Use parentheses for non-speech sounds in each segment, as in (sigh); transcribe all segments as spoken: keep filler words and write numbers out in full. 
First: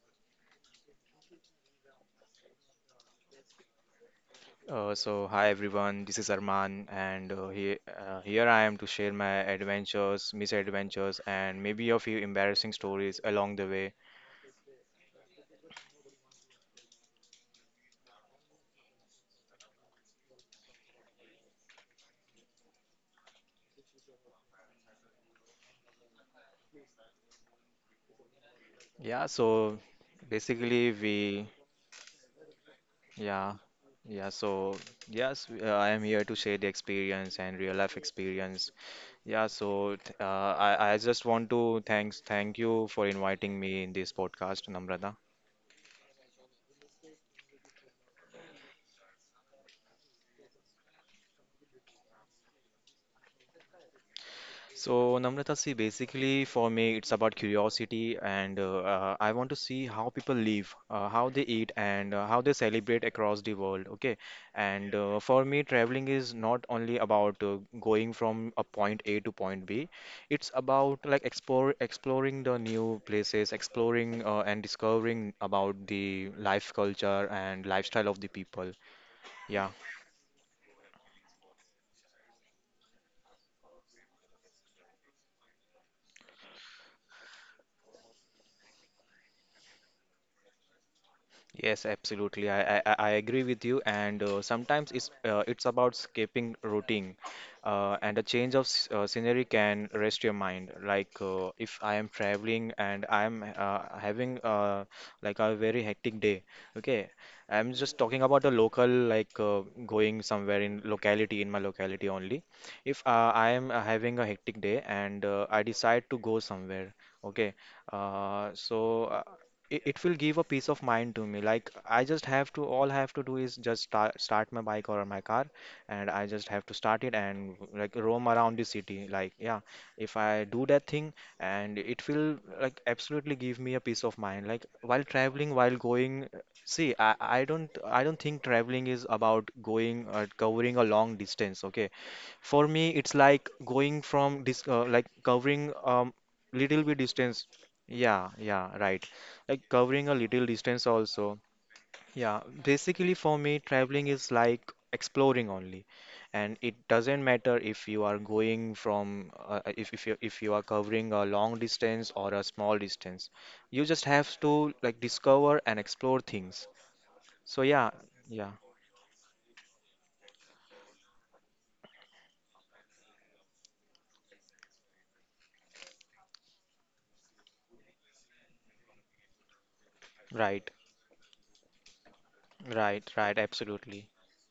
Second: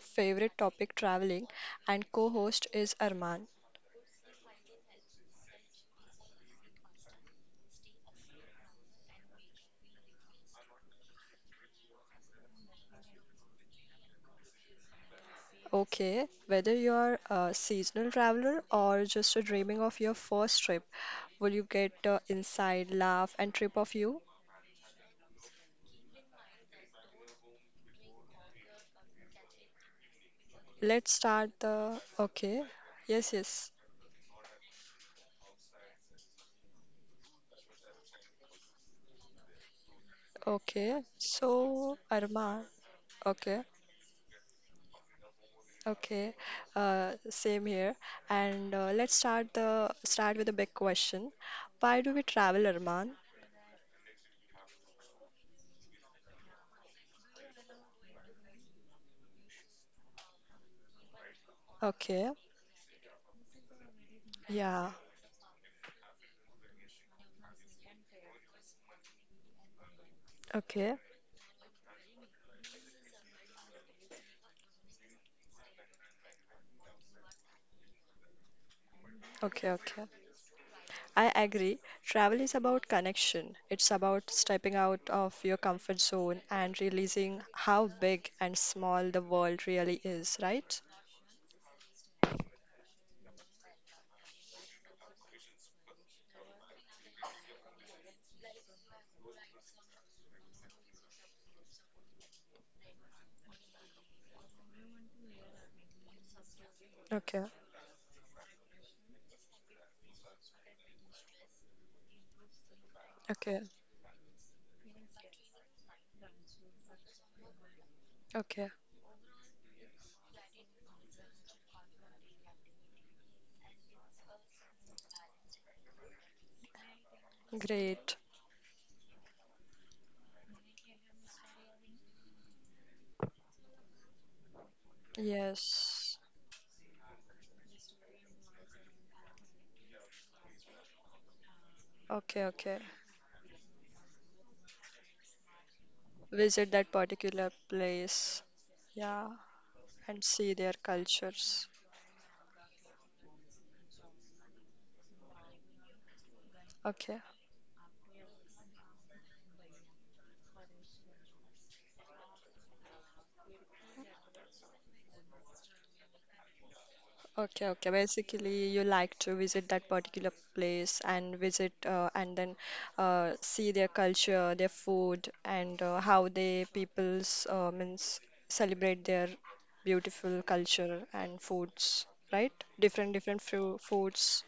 favorite topic traveling and co-host is Arman. Uh, so hi everyone, this is Arman, and uh, here uh, here I am to share my adventures, misadventures, and maybe a few embarrassing stories along the way. Okay, whether you're a seasonal traveler or just a dreaming of your first trip, will you get the inside laugh and trip of you? Yeah, so basically Let's we, start the okay. Yes, yeah, yes. yeah. So yes, w- uh, I am here to share the experience and real life experience. Yeah, so th- uh, I I Okay. just want to So thanks thank Arman, you for inviting okay. me in this podcast, Namrata. Okay, uh, same here. And uh, let's start the start with a big question. Why do we travel, Arman? So, Namrata, see, basically for me, it's about curiosity, and uh, uh, I want to see how people live, uh, how they eat, and uh, Okay, how they celebrate across the world. Okay, yeah, and uh, for me, traveling is not only about uh, going from a point A to point B. It's about okay, like explore exploring the new places, exploring uh, and discovering about the life culture and lifestyle of the people. okay, Yeah. okay. I agree. Travel is about connection. It's about stepping out of your comfort zone and realizing how big and small the world really is, right? Yes, absolutely. I, I, I I agree with you. And uh, sometimes it's uh, it's about escaping routine, uh, and a change of s- uh, scenery can rest your mind. Like uh, if I am traveling and I am uh, having uh, like a very hectic day. Okay, Okay, I'm just talking about a local, like uh, going somewhere in locality in my locality only. If uh, I okay, am uh, having a hectic day and uh, I decide to go somewhere. Okay, uh, okay. so. uh, it, it will give a peace of mind to me. Like I just have to, all I have to do is just start, start my bike or my car, and I just have to start it and like Great. roam around the city. Like yeah, if I do that thing, and it will like absolutely give me a peace of mind, like while traveling, while Yes. going. See, i, I don't i don't think traveling is about going or covering a long distance. Okay, Okay, for okay. me it's like going from this uh, like covering um Visit little that bit distance. particular Yeah, place. yeah, right. Yeah. Like covering a And little see their distance also. cultures. Yeah, basically for me, traveling is like exploring only. And it Okay, doesn't matter if you are going from uh, uh, if if you if you are covering a long distance or a small distance. You just have to like discover and explore things. So okay, yeah, okay. yeah, Basically, you like to visit that particular place and visit uh, and then uh, see their culture, their food, and uh, how they peoples uh, means celebrate their beautiful right, culture and foods, right? right, Different right, different fru absolutely. foods.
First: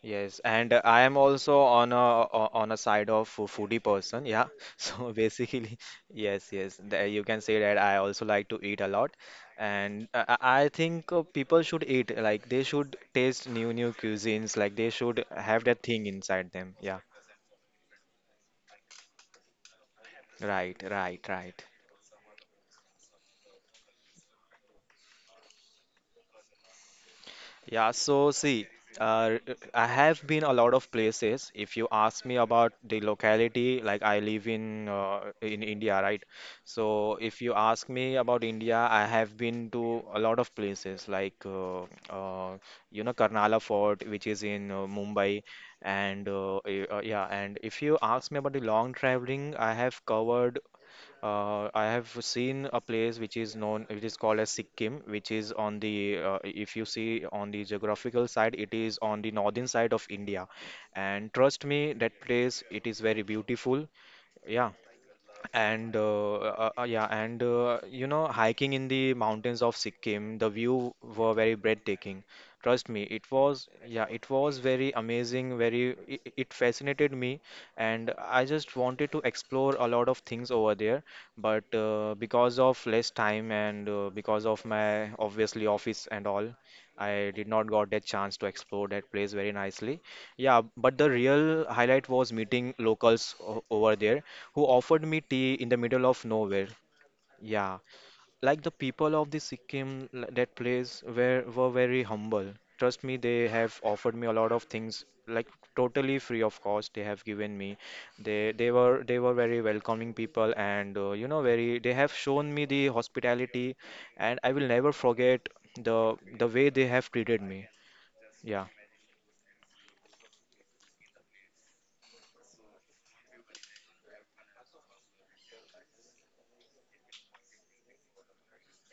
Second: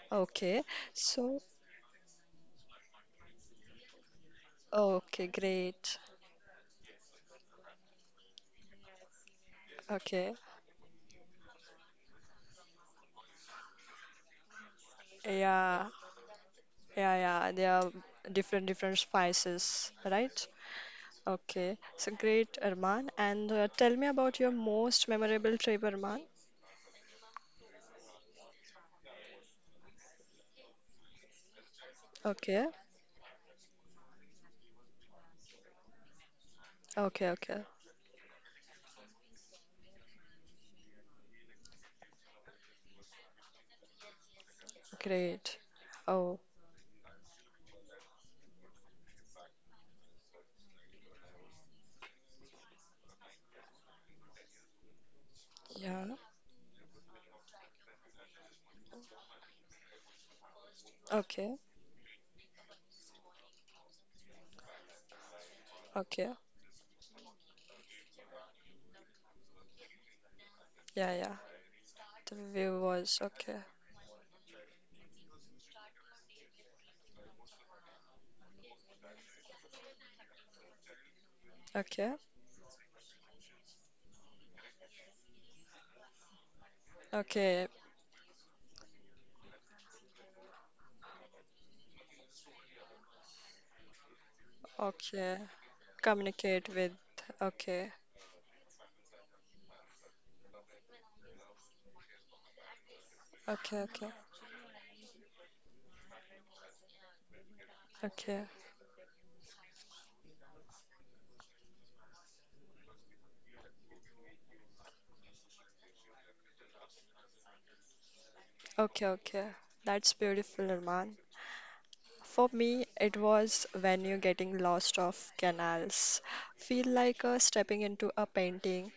Yes, Okay, and uh, I am so also on a o- on a side of a foodie person, yeah. (laughs) So okay, basically, great. yes, yes, the- you can say that I also like to eat a lot, and I, Okay, I I think uh, people should eat, like they should taste new new cuisines, like they should have that yeah, thing inside them. Yeah, yeah, yeah. They are different different spices, right? right, right, right. Okay, so great, Arman. And uh, tell me about your most memorable trip, Arman. Yeah, so see, uh, I have been a lot of places. If you ask me Okay, about the locality, like I live in uh, in India, right? So okay, if you okay, ask me about India, I have been to a lot of places, like uh, uh, you know, Karnala Fort, which is in uh, Mumbai, great. and Oh, uh, eh, uh, yeah. And if you ask me about the long traveling, I have covered uh, I have seen a place which is known, it is called as Sikkim, which is on yeah, the, uh, if you see on the geographical side, it is on the northern side of India. And okay, trust me, that place, it is very beautiful. Yeah, and okay, uh, uh, uh, yeah, and uh, you know, hiking in the mountains of Sikkim, the view yeah, were yeah. very breathtaking. The view Trust me, was it okay, was, yeah, it was very amazing, very, it, it fascinated me, and I just wanted to explore a lot of things over there. But okay, uh, because of less time and uh, because of my obviously office and all, I did not okay, got that chance to explore that place very nicely. Yeah, but the real highlight was meeting locals o- over there who offered me okay. tea in the middle of nowhere. Communicate with, Yeah, okay, like the people of the Sikkim, l- that place, were were very humble. Trust me, they have okay, okay, offered me a lot of things, like totally free of cost. They have given me. okay, They they were they were very welcoming people, and uh, you know, very they have shown me the hospitality, and I will never forget the the way they have treated me. Yeah. okay, okay. That's beautiful, Arman. For me, it was when you're getting lost off canals. Feel like uh, stepping into a painting,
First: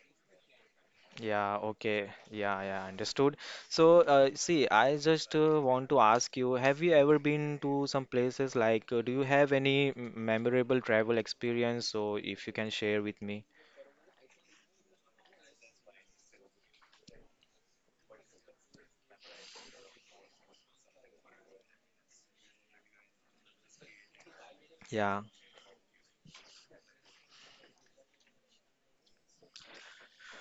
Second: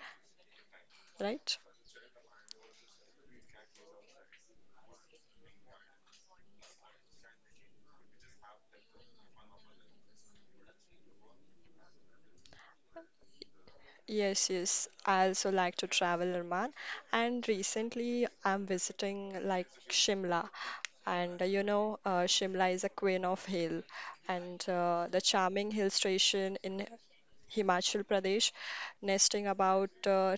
Yeah, right? okay. Yeah, yeah, understood. So, uh, see, I just uh, want to ask you, have you ever been to some places, like, uh, do you have any m- memorable travel experience? So, if you can share with me. Yes, yes. I also like to travel, Arman. And recently, I'm visiting like Shimla. And uh, you know, uh, Shimla is a queen of hill, and uh, Yeah. the charming hill station in Himachal Pradesh, nesting about uh,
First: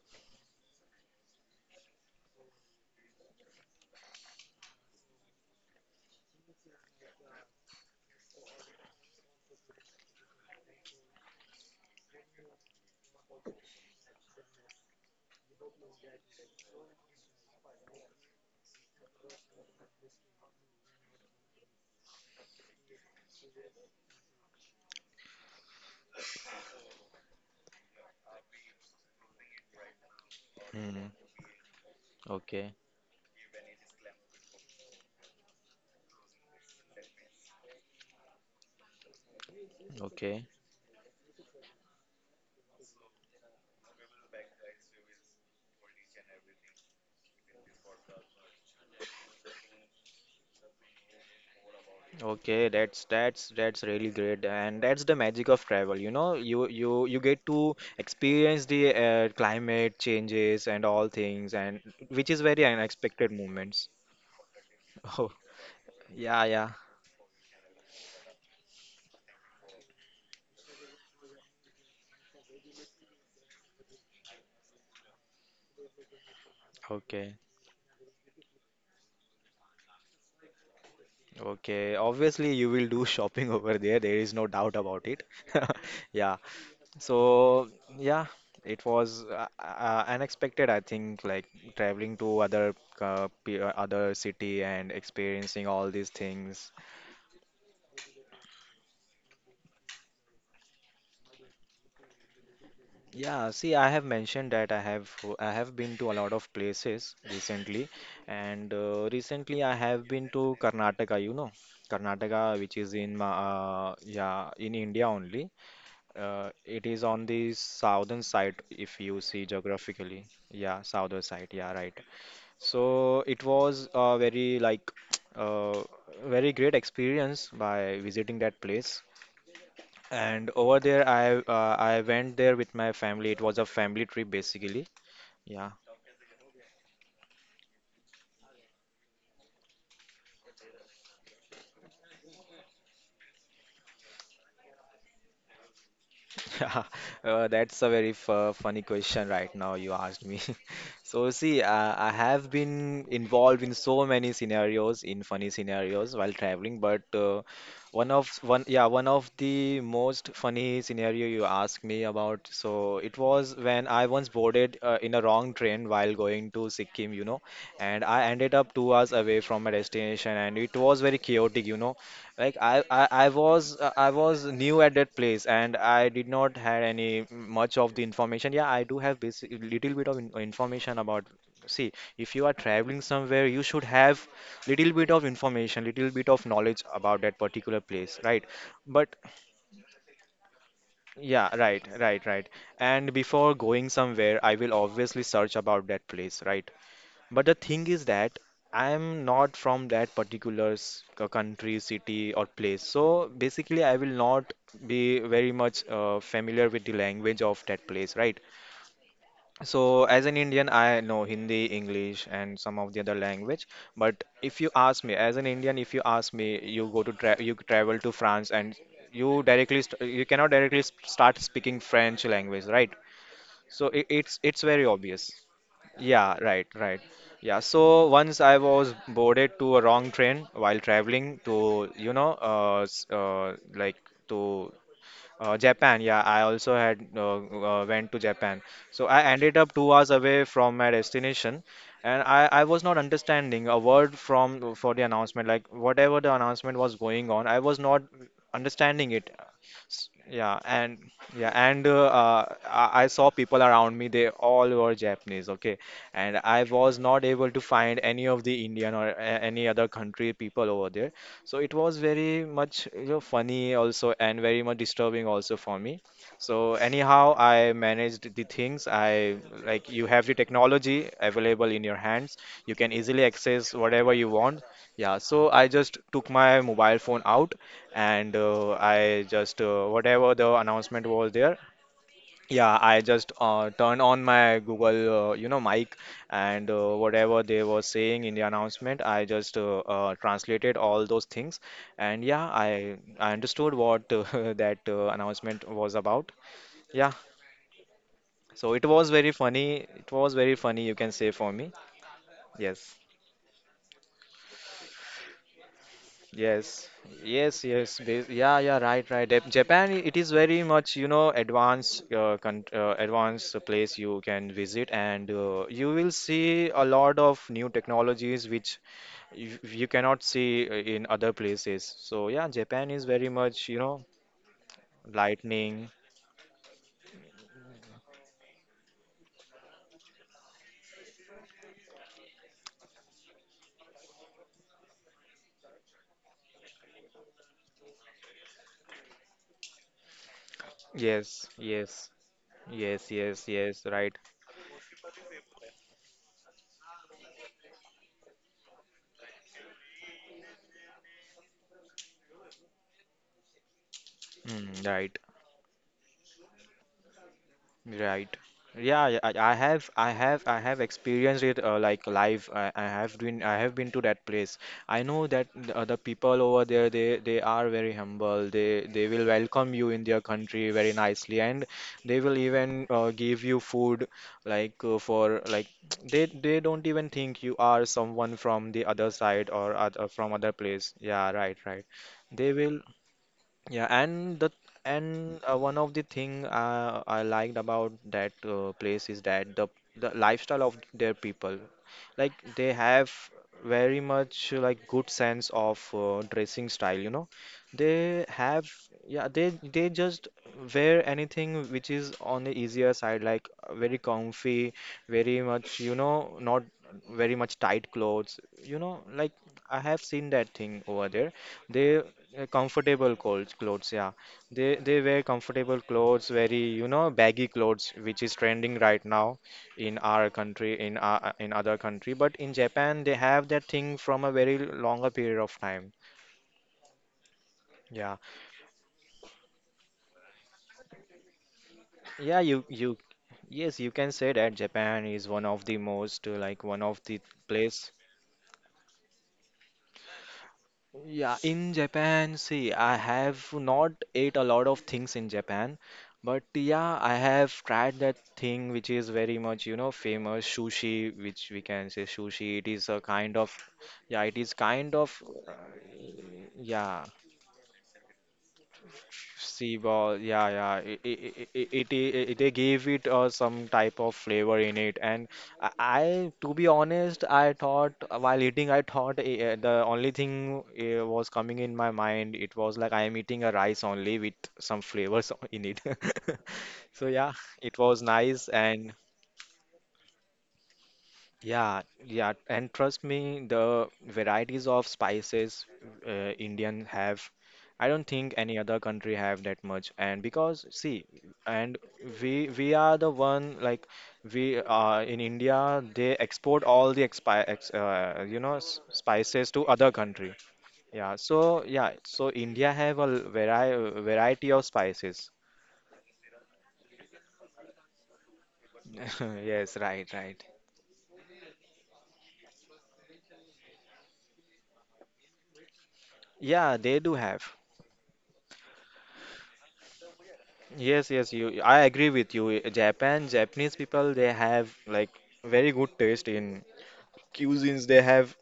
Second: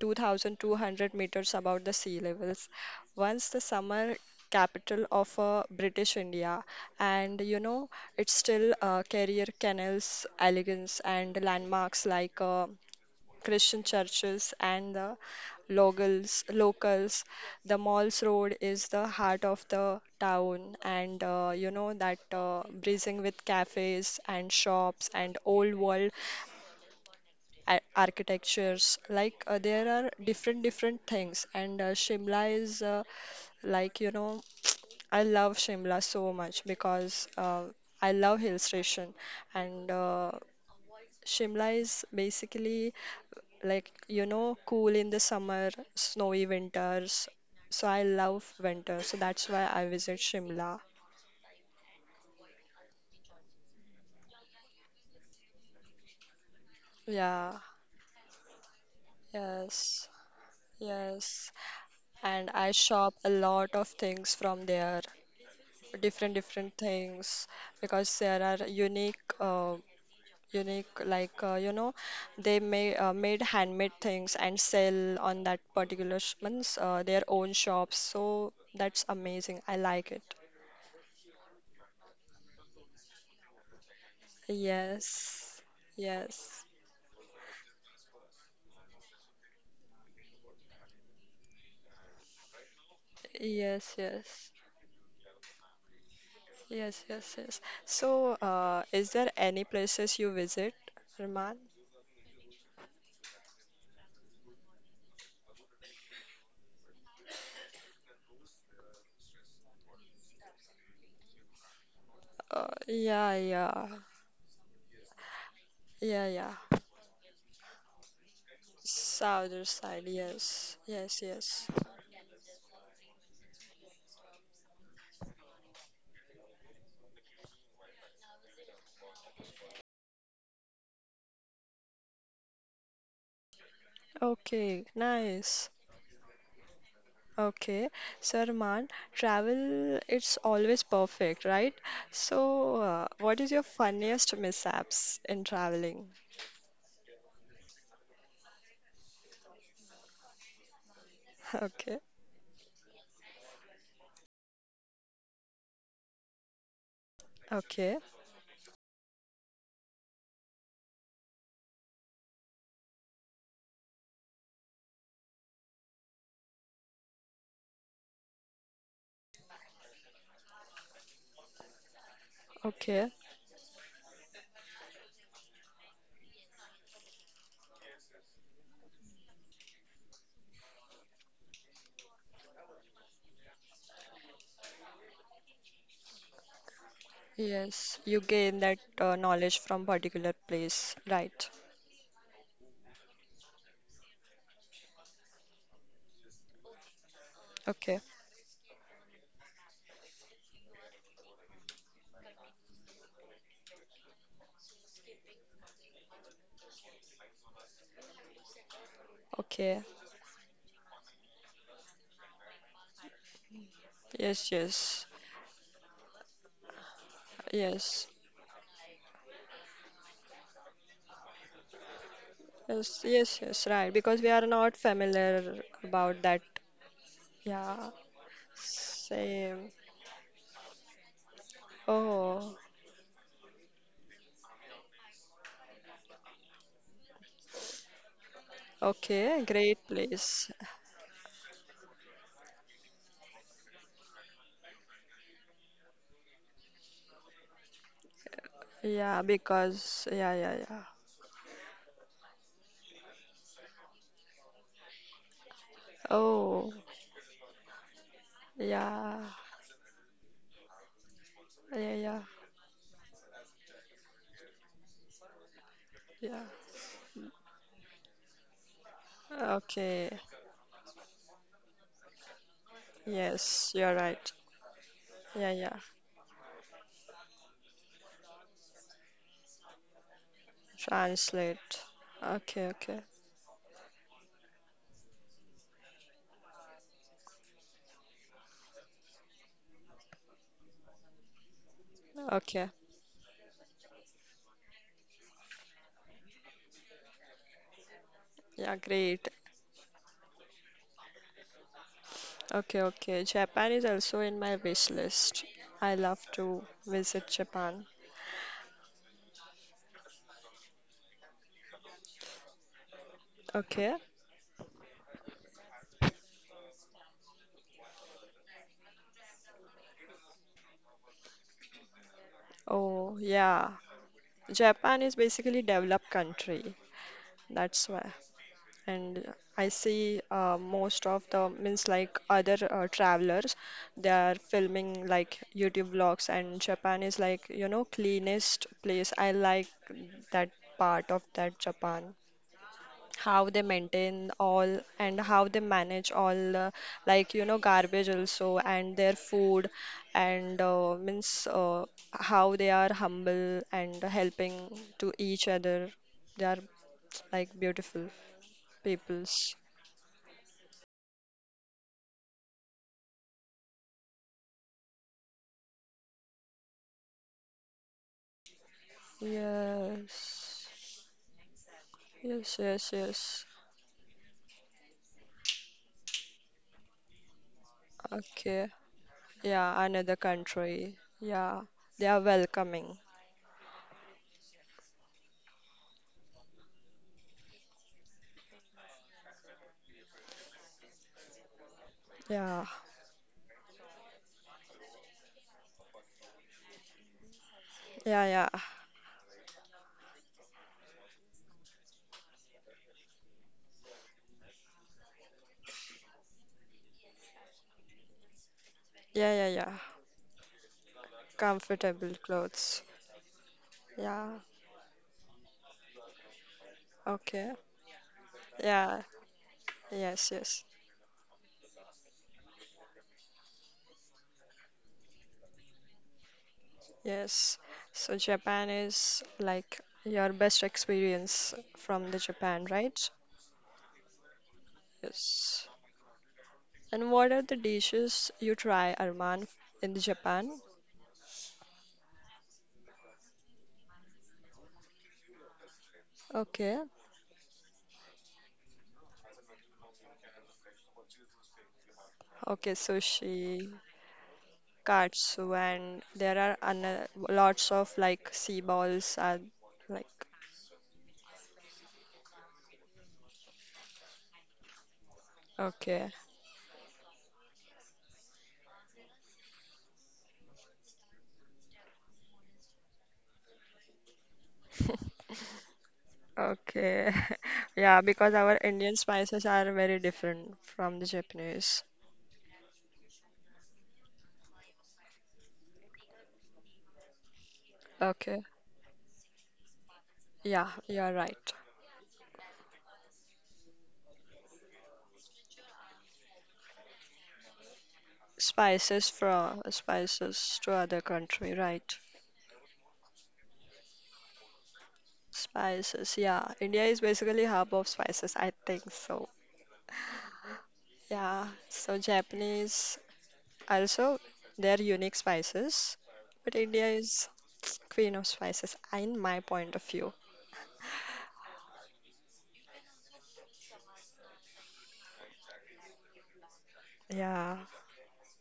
two thousand two hundred meters above the sea levels. Once the summer capital of uh, British India, and you know, it still uh, carrier canals, elegance, and landmarks like. Uh, Christian churches and the locals. Locals, the Malls Road is the heart of the town, and uh, you know that uh, breezing with cafes and shops and old world a- architectures. Like uh, there are different different Mm, things, and uh, Shimla okay. is uh, like you know I love Shimla so much because uh, I love hill station, and uh, Okay. Shimla is basically like you know cool in the summer, snowy winters, so I love winter, so that's why I visit Shimla. Okay. That's that's that's really great, and that's the magic of travel. You know, you you you get Yeah, to experience the uh, climate yes, changes and all yes. things, and which is And very I shop a unexpected lot of moments. things from there, (laughs) Oh, different yeah, yeah. different things because there are unique uh, unique like uh, you know they may uh, made handmade things and sell on that particular sh- means uh, their Okay. own shops, so that's amazing, I like it. Okay, obviously you will do (laughs) shopping over there. There is no doubt about it. Yes, (laughs) Yeah. yes. So, yeah, it was uh, uh, unexpected, I think, like traveling to other uh, p- uh, Yes, other yes, city and experiencing all these things. yes, yes, yes. So, uh, is there any places you visit, Arman? Yeah, see, I have mentioned that I have I have been to a lot of places recently, and uh, recently I have been to Karnataka, you know, Karnataka, Uh, which is in Ma- yeah, yeah, uh, yeah, in India only. yeah, Uh, yeah. it is on the southern side if you see Southern side, geographically. yes, Yeah, southern yes, side. yes. Yeah, right. So it was a very like (tsk) uh, very great experience by visiting that place. And over there, I uh, I went there with my family. It was a family trip basically. Okay, Yeah. nice. Okay, so Arman, travel, it's always perfect, right? So, uh, what is your funniest mishaps in traveling? (laughs) Uh, that's a very fu- funny question right now you asked me. (laughs) So see, uh, I (laughs) have been involved in so many scenarios, in funny scenarios while traveling, but uh, Okay, okay, one of one, yeah, one of the most funny scenario you asked me about. So it was when I once boarded uh, in a wrong train while going to Sikkim, you know, and I ended up two hours away from my destination, and it was very chaotic, you know. Like I, I, okay. I was uh, I was new at that place and I did not had any much of the information. Yeah, I do have basic little bit of in, information about. See, if you are traveling somewhere, you should have little bit of information, little bit of knowledge about that particular Yes, place, you right? gain that But uh, knowledge from particular place, right? yeah, right, right, right. And before going somewhere, I will obviously search about that place, right? But the thing Okay, is that I'm not from that particular s- c- country, city, or place. So basically, I will not be very much uh, familiar with the language of that place, right? okay. So as an Indian, I know Hindi, English, and some of the other language. But Yes, if you ask yes, me, as an Indian, if you ask me, you go to tra you travel yes, to France and you directly st you cannot directly s- start speaking French language, right? yes, yes, yes, So right. it, Because we it's are it's not very obvious. familiar about Yeah, that. right, right. Yeah, so Yeah, once I was boarded same. to a wrong train while traveling to, you know, Oh, uh, s- uh, like to uh, Japan. Yeah, I also had uh, uh, went to Japan. So I okay, ended great up two hours place. away from my destination, and I, I was not understanding a word from for the announcement. Like whatever the announcement was going on, I was not understanding Yeah, it. because, S- yeah, yeah, Yeah, yeah. and yeah, and uh, uh, I I saw people around me, they all were Japanese, okay? And I Oh, was not able to find any of the Indian or yeah, a- any other country people over there. So it yeah, was yeah, very much, you know, funny also and very much disturbing also for me. yeah. So anyhow, I managed the things. I, like, Okay, you have the technology available in your hands. You can easily yes, access you're whatever right. you want. Yeah, Yeah, so I yeah. just took my mobile phone out and uh, I just uh, whatever the announcement was there, Translate. Okay, yeah, okay, I just uh, turned on my Google, uh, you know, mic, and uh, whatever they were saying in the announcement, I just uh, uh, translated all those things, and yeah, okay. I I understood what uh, (laughs) that uh, announcement was about. Yeah, so Yeah, it was great. very funny. It was very funny, you can say, for me. Okay, Yes. okay. Japan is also in my wish list. I love to Yes, visit yes, Japan. yes. bas- Yeah, yeah, right, right. Jap- Japan, it is very much, you know, advanced, uh, con uh, advanced Okay. place you can visit, and uh, you will see a lot of new technologies which you, you cannot see uh, in other places. So yeah, Japan is Oh, very much, yeah. you know, Japan is basically lightning. developed country. That's why. And I see uh, most of the means like other uh, travelers, they are filming like YouTube vlogs, and Japan is like you know cleanest place. I like that part of Yes, that yes, Japan. yes, yes, How they yes. Right, maintain all and how they manage all uh, like you know garbage also and their food and uh, means uh, how they are humble and helping mm, to right. each other, they are like beautiful Right. Yeah, yeah, I I peoples. have, I have, I have experienced it uh, like live. I, I have been, I have been to that place. I know that the, uh, the people over there, they, they are very humble. They, they will welcome you in their Yes, country very nicely, and they will yes, even yes, uh, give yes, you food, like uh, for like (tsk) they, they don't even think you are someone okay, from the other side or yeah, other, another from other place. country, Yeah, right, yeah, right. they are They will. welcoming. Yeah, and the and uh, one of the thing uh, I liked about that uh, place is that the the lifestyle of their people, like Yeah, they have very much uh, like good sense of uh, dressing style, you know. They yeah, yeah, have yeah, they they just wear anything which is on the easier side, like uh, very comfy, very much, you know, not very much tight clothes, you know, like yeah, yeah, yeah, I have seen that thing over there. They comfortable uh, clothes, Comfortable clothes, clothes, yeah. yeah, They they wear comfortable clothes, very, you know, baggy okay. clothes, which is trending right Yeah, now in our yes, yes, country, in our, in other country. But in Japan, they have that thing from a very longer period of time. yes. Yeah, So Japan is like your best experience from the yeah, you Japan, you, right? yes, you can say that Japan is one of Yes. the most uh, like one of And the what are the place. dishes you try, Arman, in the Japan? Yeah, in Japan, see, I have not ate a lot of things in Japan, but Okay, yeah, I have tried that thing which is very much, you know, famous sushi, which we can say sushi. It okay, is a sushi, kind of, yeah, it is kind of, uh, katsu, and there are yeah, ana- lots of like sea balls and sea ball, like yeah, yeah. It, it, it, it, it, it- they gave it uh, some type of flavor in it, and I, okay, I, to be honest, I thought uh, while eating, I thought uh, uh, the only thing uh, was coming in my mind. It was like I am eating a rice only with some (laughs) flavors (laughs) in it. (laughs) okay, So yeah, (laughs) it yeah, was because nice, our Indian and spices are very different from the Japanese. yeah, yeah, and trust me, the varieties of spices uh, Indian have, I don't Okay, think any other country have that much. And yeah, because see, you're right. and we we are the one like we uh, in India they export all the expi ex, uh, you know s- Spices spices from to other country. spices to other Yeah, country, so right? yeah, so India have a vari variety of spices. Spices, yeah. India is basically hub of spices, I think so. (laughs) Yes, right, right. Yeah. So Japanese also they're unique spices, but Yeah, India they do is have. queen of spices, in my point of view. Yes, yes, (laughs) you. I agree with you. Japan, Japanese people, they have like very good taste in Yeah. cuisines. They have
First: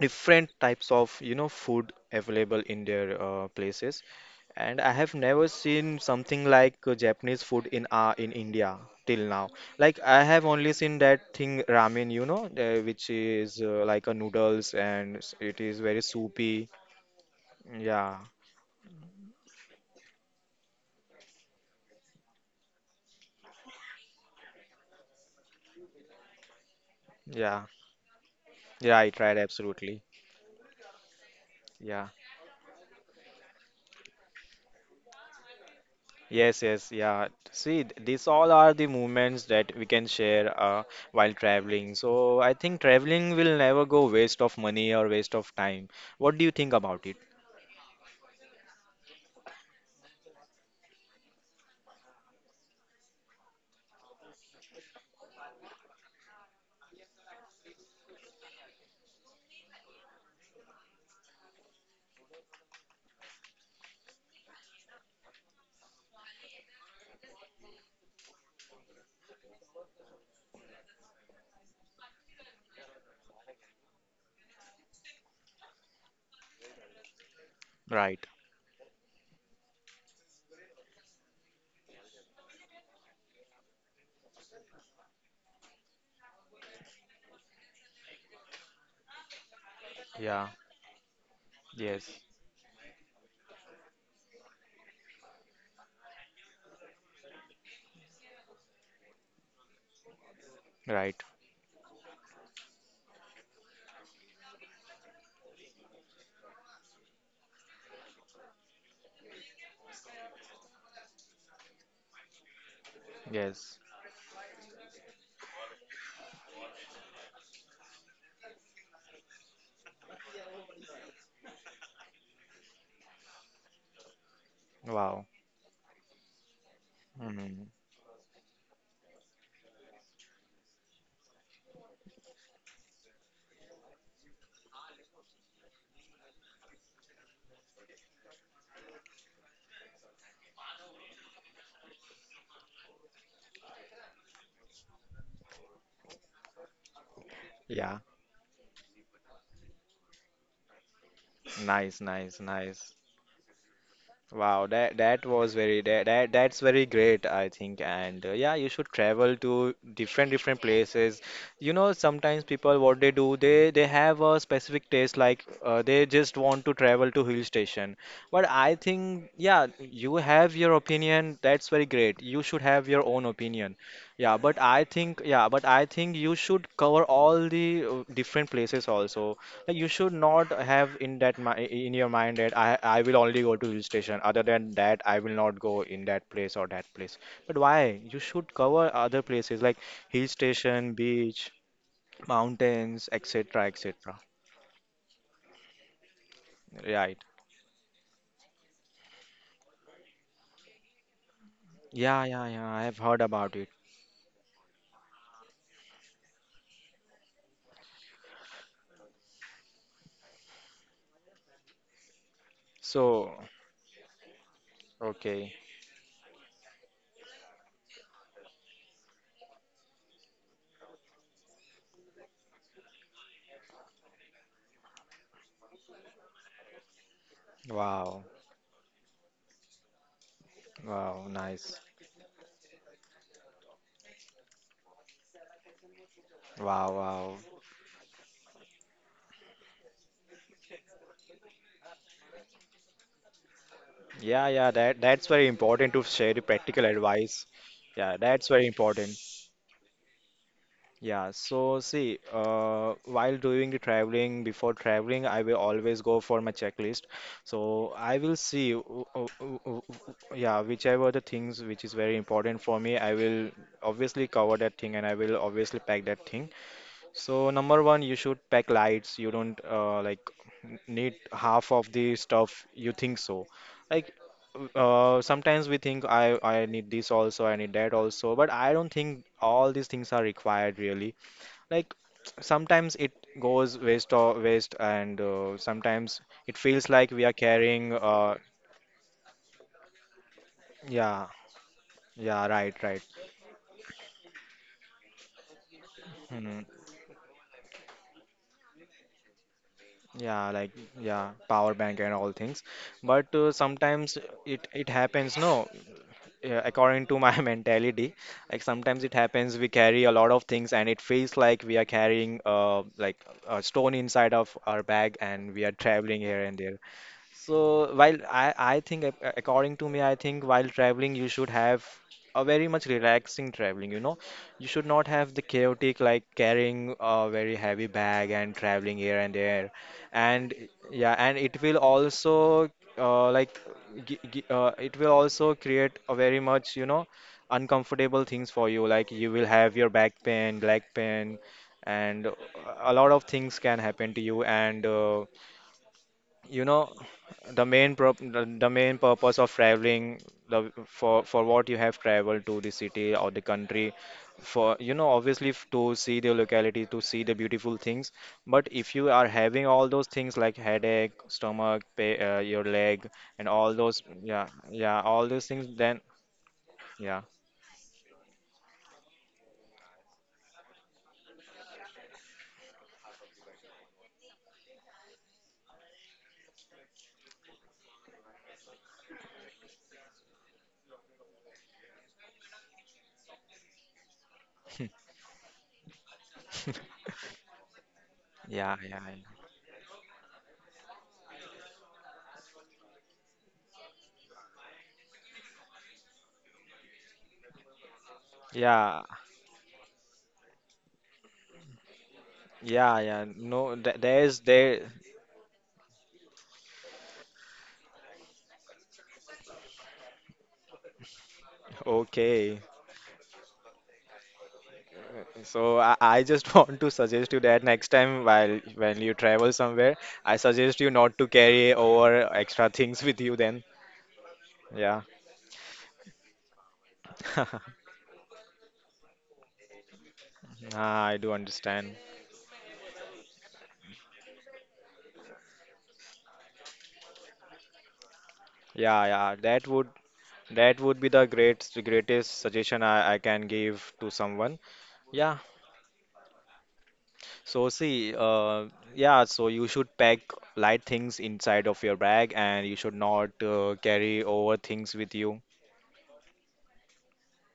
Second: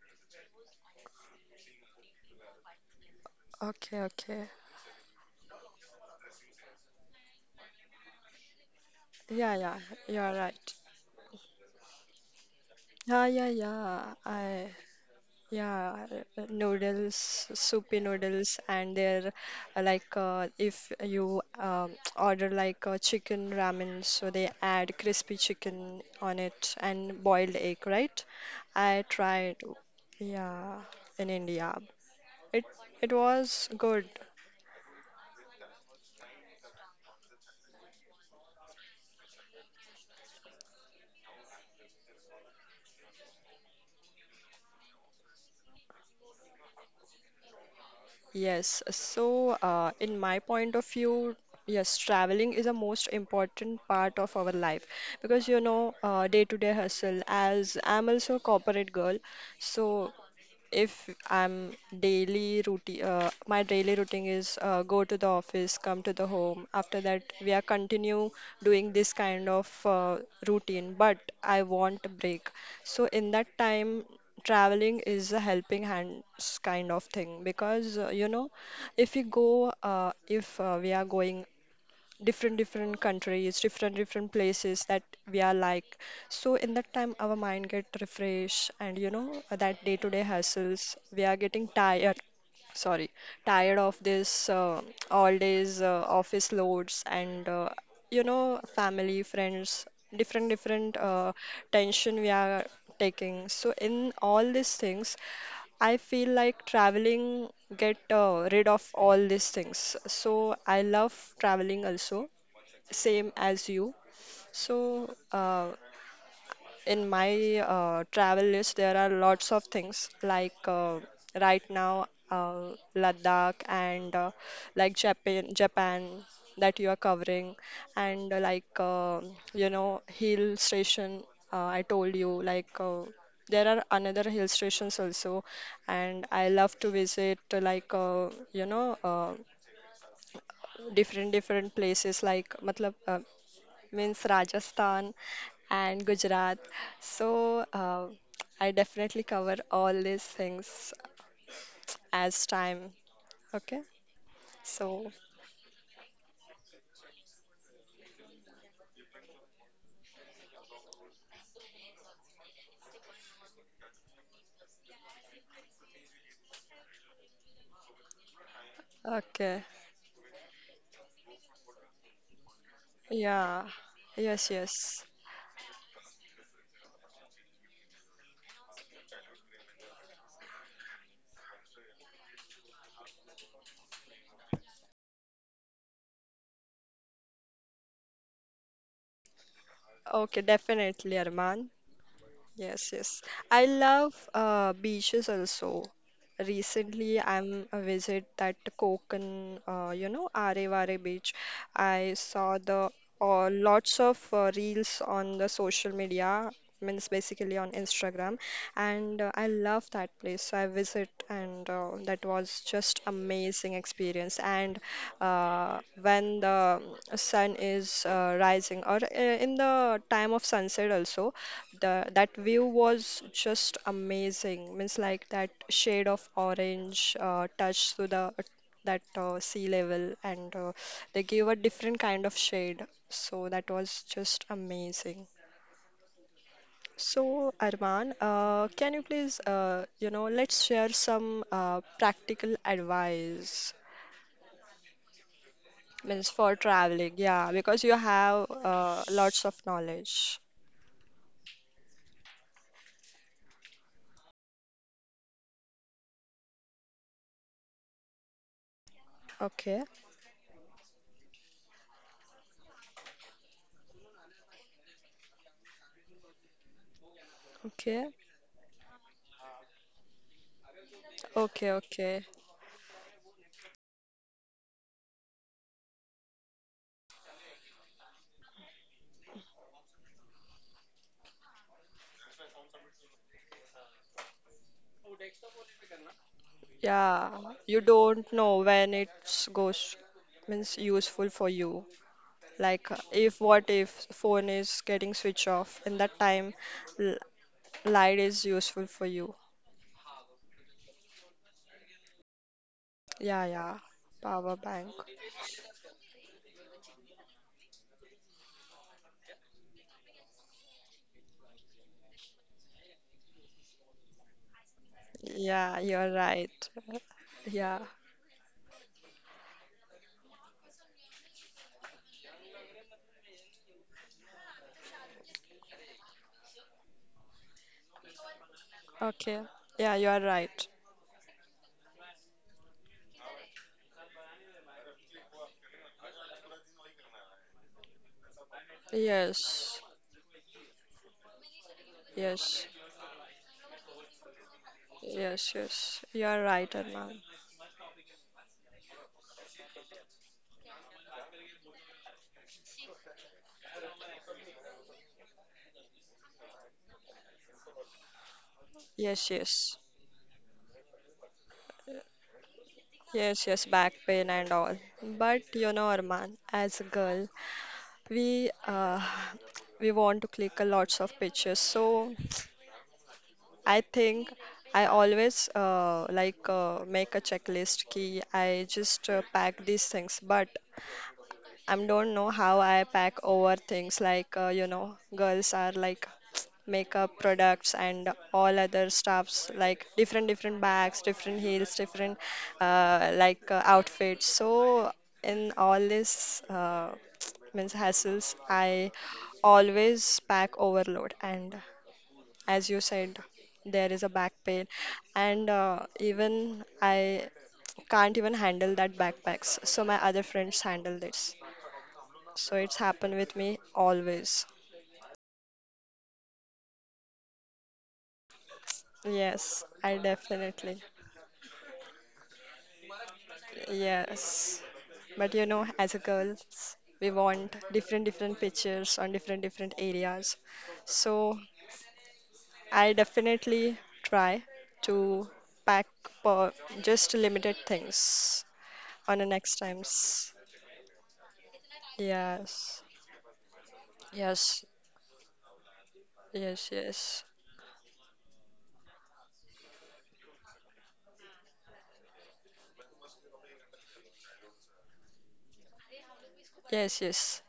different types of, you know, food available in their uh, Okay, places. okay. And I have never seen something like uh, Japanese food in uh, in India till now. Yeah, yeah. Like I You're have only right. seen that thing ramen, you know, uh, which Yeah, yeah, is uh, like yeah. a I noodles and s- it is very yeah, uh, soupy. noodles, soupy Yeah, noodles, and they're uh, like uh, if you um, (tsk) order like a chicken ramen, so they add crispy chicken on it and boiled yeah, egg, right? I right, right, tried, absolutely. yeah, in India. Yeah. It it was good. Yes, yes, yeah. See, th- these all are the moments that we can share uh, while traveling. So I think traveling will never go waste of money or waste of time. What do you think about it? Yes, so uh, in my point of view, yes, traveling is a most important part of our life because you know, uh, day-to-day hustle. As I'm also a corporate girl, so if I'm daily routine, uh, my daily routine is uh, go to the office, come to the home. After that, we are continue doing this kind of uh, routine, but I want a break. So in that time, traveling is a helping hands kind of thing because uh, you Right. know, if we go, uh, if uh, we are going different different countries, different different places, that we are like, so in that time our mind get refresh and you know that day to day Yeah. hassles we are getting Yes. tired, sorry, tired of this uh, all days uh, office loads and uh, you know family friends different different Right. uh, tension we are taking, so in all these things I feel like traveling get uh, rid of all these things. So I love traveling also, same as Yes. you. So uh, in my uh, travel list, there are lots of things like uh, right now uh, Ladakh and uh, like Wow. Japan, Japan that you are covering, Mm. and uh, like uh, you know hill station. Uh, I told you like uh, there are another hill stations also, and I love to visit uh, like uh, you know uh, different different places like matlab, uh, means Rajasthan and Gujarat. So Yeah. uh, I definitely cover all these things Nice, nice, as time. nice. Okay. Wow, that So, that was very that, that that's very great, I think. And uh, yeah, you should travel to different different places. You know, sometimes people what they do, they they have a specific taste, like uh, they just want to travel to hill station. But I think okay. yeah, you have your opinion. That's very great. You should have your own Yeah. opinion. Yeah, Yes, but I yes. think yeah, but I think you should cover all the uh, different places also. Like, You should not have in that mi- in your mind that I I will only go to hill station. Other than that, I will not go in that place or that place. But why? You should cover other places like hill Okay, station, definitely, beach, Arman. Yes, mountains, yes. I etcetera, love etcetera. uh, beaches also. Right? Recently, I'm a visit that Konkan, uh, you know, Arevare beach. I Yeah, yeah, saw yeah. I the have heard uh, about it. lots of uh, reels on the social media, means basically on Instagram, and uh, I love that place. So I visit, and uh, that was just So, amazing experience. And okay. uh, when the sun is uh, rising, or uh, in the time of sunset also. The that view was just amazing. Means like that shade of orange uh, touch to Wow. the that uh, sea level, and uh, they Wow. gave a Nice. different kind of shade. So that was just amazing. Wow. Wow. So Arman, uh, can you please, uh, you know, let's share some uh, practical advice. Yeah, yeah. That that's very important to Means share the for practical traveling, advice. yeah, because you Yeah, have that's very uh, important. lots of knowledge. Yeah, so see, uh, while doing the traveling, before traveling, I will always go for my checklist. So I will see, w- w- w- Okay, w- w- yeah, whichever the things which is very important for me, I will obviously cover that thing and I will obviously pack that thing. So number one, okay, you should pack lights. You don't uh, like n- need okay, half of the okay. stuff you think so. Like uh, sometimes we think I I need this also, I need that also, but I don't think all these things are required really like sometimes it goes waste or waste and uh, sometimes it feels like we are Yeah, you carrying don't uh know when it's goes means yeah useful for you. yeah right Like uh, right if what if phone is getting switch off in that time, hmm l light is useful for you. yeah like yeah power bank and all things but Yeah, uh, yeah, sometimes power it it bank. happens no yeah, according to my (laughs) mentality like sometimes it happens we carry a lot of things and it feels like we are carrying uh like a stone inside of our bag and we are Yeah, you're traveling here and right. there. Yeah, So while I, I think ac- according to me, I think while traveling you should have a very much relaxing traveling, you know. You should not have the chaotic like carrying a very heavy bag and traveling here and okay. there. Yeah, you are And right. yeah, and it will also uh, like gi gi uh, it will also create a very much, you know, uncomfortable things for you. Like you will have Yes, your back pain, leg pain, and yes, a lot of things can happen to you and uh, yes, yes. You are you right, know Arman. the main prop the, the main purpose of traveling the for for what you have traveled to the city or the country for you know obviously f- to see the locality to see the beautiful things but if you are Yes, having yes. all those things like headache stomach pay, uh, your leg Yes, and yes, all back those pain yeah and all. yeah all those But things you know, then Arman, as a yeah girl, we uh, we want to click a lots of pictures, so I think I always uh, like uh, make a checklist key. I just uh, pack these things, but I don't know how I pack over things like uh, you know girls are like (tsk) makeup (laughs) products and all yeah other yeah yeah stuffs like different different bags, different heels, different uh, like uh, outfits. So in all this uh, (tsk) means hassles, I yeah always pack overload and as you yeah said yeah no there th- is a back there's pain there and uh, even I can't even handle that backpacks, so my other friends handle this, so okay. it's happened with me always. So I, I just (laughs) want to suggest you that next time while when you travel Yes, somewhere, I I suggest definitely, you not to carry over extra things with you then. yes, Yeah. but you know as a girls we want (laughs) different different pictures on different different areas, Ah, I so do understand. I definitely try to pack for just limited things Yeah, on the yeah. next That would times. that would be the great greatest suggestion Yes, I, I can give to someone. yes, Yeah. yes, yes, So see, uh, yeah, so you should pack light things inside of your bag and you should not uh, carry over things with you. yes, yes.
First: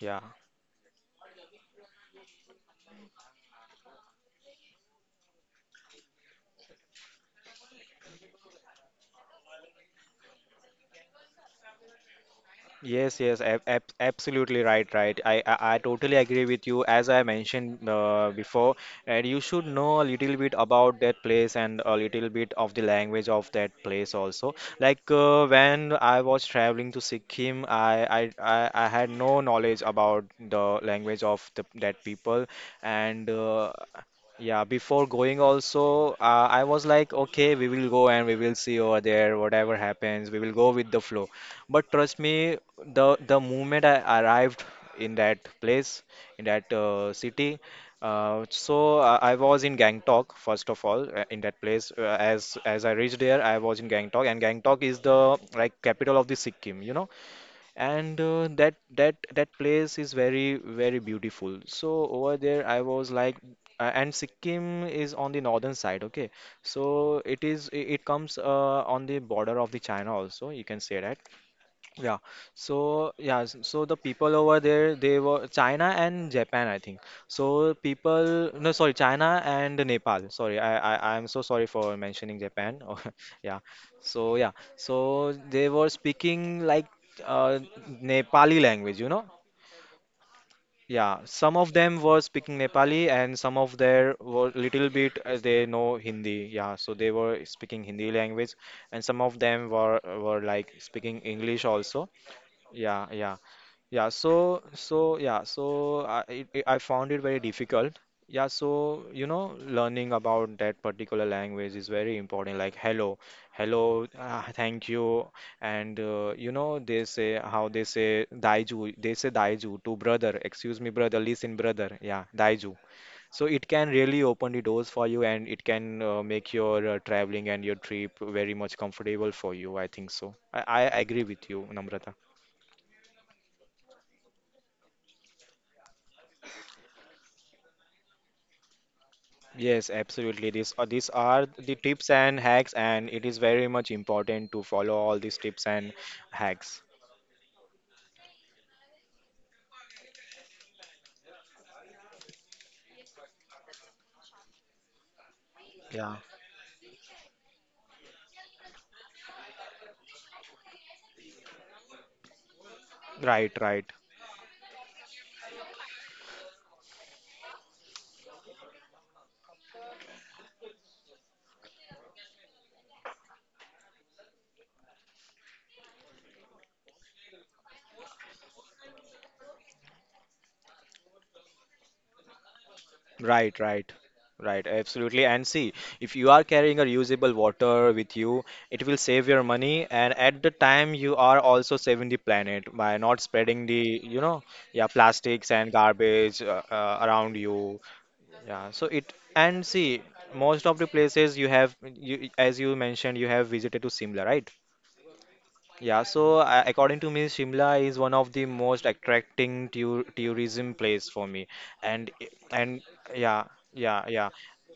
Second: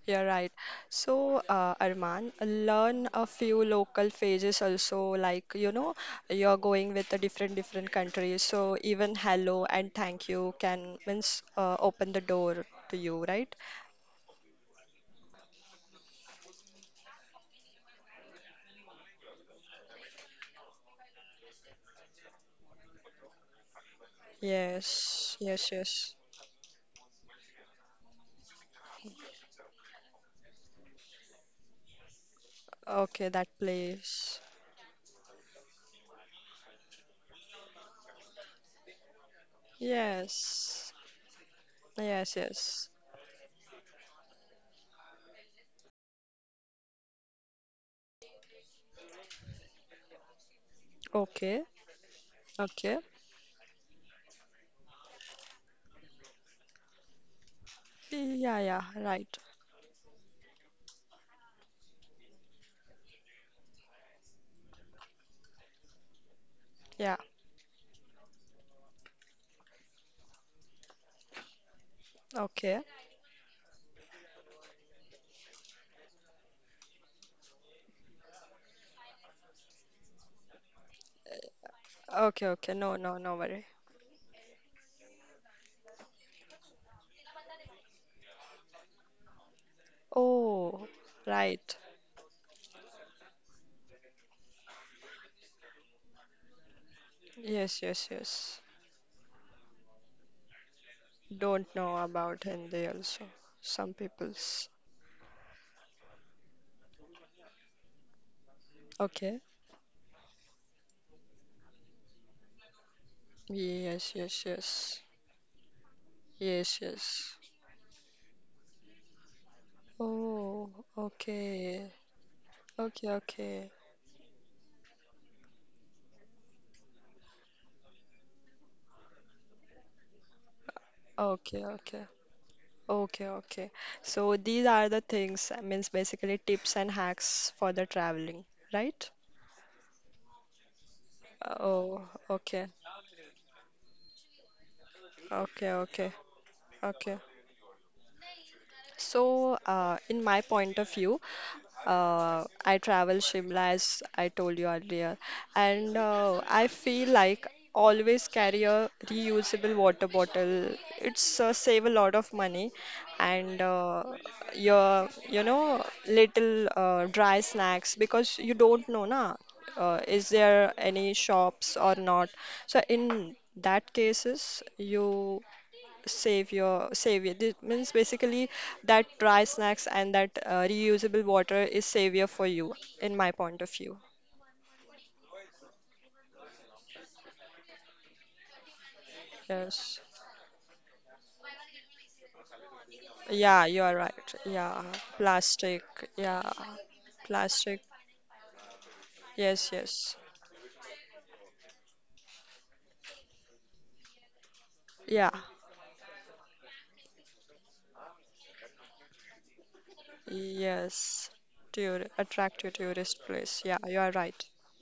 Yeah. You're right. So, uh, Arman, learn a few local phrases also. Like, you know, you're going with a different different country, so even hello and thank you can means uh, open the door to Yes, you, yes, right? ab ab absolutely right, right. I, I I totally agree with you. As I mentioned uh, before, and you should know a little bit about that place and a little bit of the language of that place also. Like Yes, uh, yes, when yes. I was traveling to Sikkim, I, I I I had no knowledge about the language of the, that people, Okay, and that uh, place. yeah, before going also, uh, I was like, okay, we will go and we will see over there, whatever happens, we will go with Yes, the flow. But trust yes, me, yes. the the moment I arrived in that place, in that uh, city, uh, so I, I was in Gangtok first of all. uh, In that Okay, place, uh, as as I okay. reached there, I was in Gangtok, and Gangtok is the like capital of the Sikkim, you know. And uh, Yeah, that yeah, that right. that place is very very beautiful. So over there, I was like, uh, and Sikkim is on the northern side, okay. Yeah, So it is it it comes uh, on the border of the China also. You can say that. Yeah. okay. So yeah, s- so the people over there, they were China and Japan, I think. So people, no, sorry, China and Nepal. Sorry, I I I'm so sorry for mentioning Okay, okay. Japan. (laughs) No, Oh, no, no yeah. worry. So yeah, so they were speaking like uh, Nepali language, you know. Oh, Yeah, some of right. them were speaking Nepali and some of their were little bit uh, they know Hindi. Yeah, so they were Yes, speaking yes, Hindi yes. language and some of them were were like speaking Don't English know also about Hindi yeah, also. yeah, Some yeah. people's. So, so yeah, so I it, it- I found it very difficult. Yeah, so you Okay. know, learning about that particular language is very important. Like hello, Yes, hello, yes, uh, thank yes. you, and uh, you Yes, know they yes. say how they say daiju. They say daiju to brother. Oh, Excuse me, brother. Listen, okay. brother. Yeah, daiju. Okay, So okay. it can really open the doors for you, and it can uh, make your uh, traveling and your trip very much comfortable for you. I think so. I, I agree with Okay, you, okay. Namrata. Okay, okay. So these are the things, uh, means basically tips and hacks for the traveling, right? Yes, absolutely. These are these are the Oh, tips and okay. hacks, and it is very much important to follow all these Okay, tips and okay. hacks. Okay. So, uh, in my point of view, uh, I travel Shimla as I told you earlier, and Yeah. uh, I feel like always carry a reusable water bottle. It's uh, save a lot of money, Right, and right, uh, your you know little uh, dry snacks because you don't know na uh, is there any shops or not. So in that cases you save your savior. This means basically that dry snacks and that uh, reusable water is savior for you, in my point right, of view. right, right. Absolutely. And see, if you are carrying a reusable water with you, it will save your money, Yes. and at the time you are also saving the planet by not Yeah, spreading you are the, you right. know, Yeah, yeah, plastics and plastic. Yeah, garbage uh, uh, around plastic. you. Yeah, so it Yes, and see yes. most of the places you have you as you mentioned you have visited to Simla, right? Yeah, Yeah, so uh, according to me, Shimla is one of the most attracting tour tourism place yes. for me. Tour And attract to and tourist yeah, place. Yeah, you are yeah, yeah. right.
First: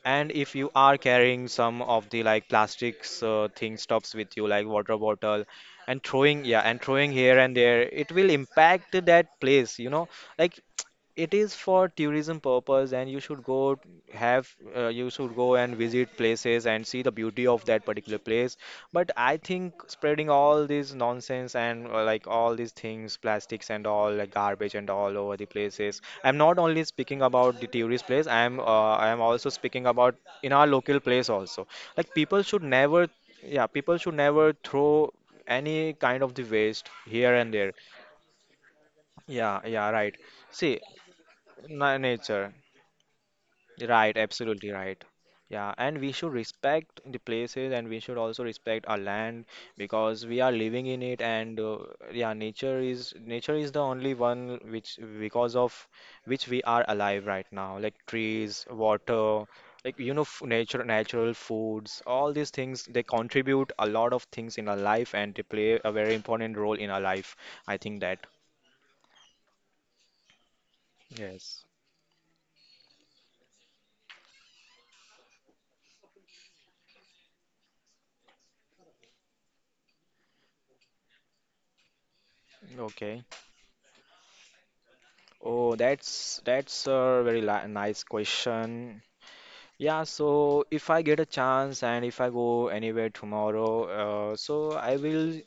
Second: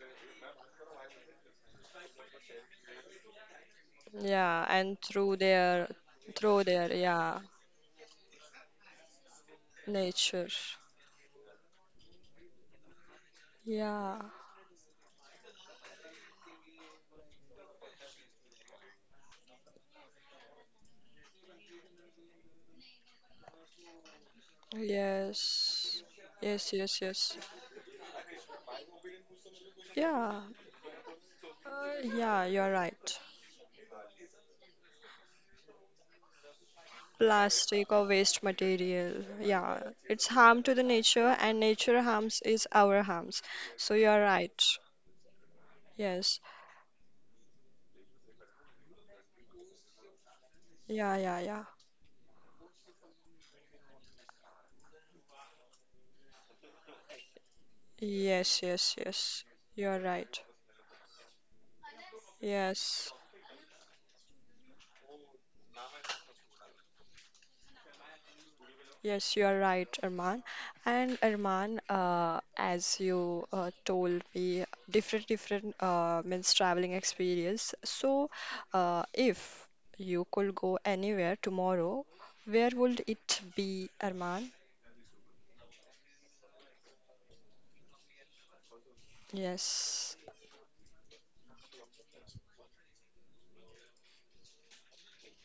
And if you are carrying some of the like plastics uh, thing stops with you, Yeah, like water and through bottle, their, and throwing yeah, through and their, throwing here yeah, and there, it will impact that place. You know, nature. like it is for tourism purpose, and you should go Yeah. have uh, you should go and visit places and see the beauty of that particular place, but I think spreading all this nonsense and uh, like all these things, plastics and all, like garbage and all over the places. Yes. I'm not Yes, only yes, speaking yes. about the tourist place. I'm uh, I am also speaking about Yeah, in our local place also. Uh, Like people yeah, should you're never, right. yeah, people should never throw any kind of the waste here and there. Plastic or waste material. Yeah, yeah, Yeah, right. it's harm to See, the nature, and na- nature harms nature. is our harms. So Right, you're right. absolutely right. Yeah, and we should Yes. respect the places and we should also respect our land because we are living in Yeah, it yeah, and yeah. uh, yeah, nature is nature is the only one which, because of which, we are alive right now, like Yes, trees, yes, water, yes. like You're you know, right. f nature, natural foods. All these things, they Yes. contribute a lot of things in our life and they play a very important role in our life. I think that. Yes, you are right, Arman. And Yes. Arman, uh, as you uh, told me, different different uh, means traveling experience. So, uh, if you could go anywhere tomorrow, where would Okay. it be, Arman? Oh, that's that's a very li nice question. Yeah, Yes. so if I get a chance and if I go anywhere tomorrow, uh, so I will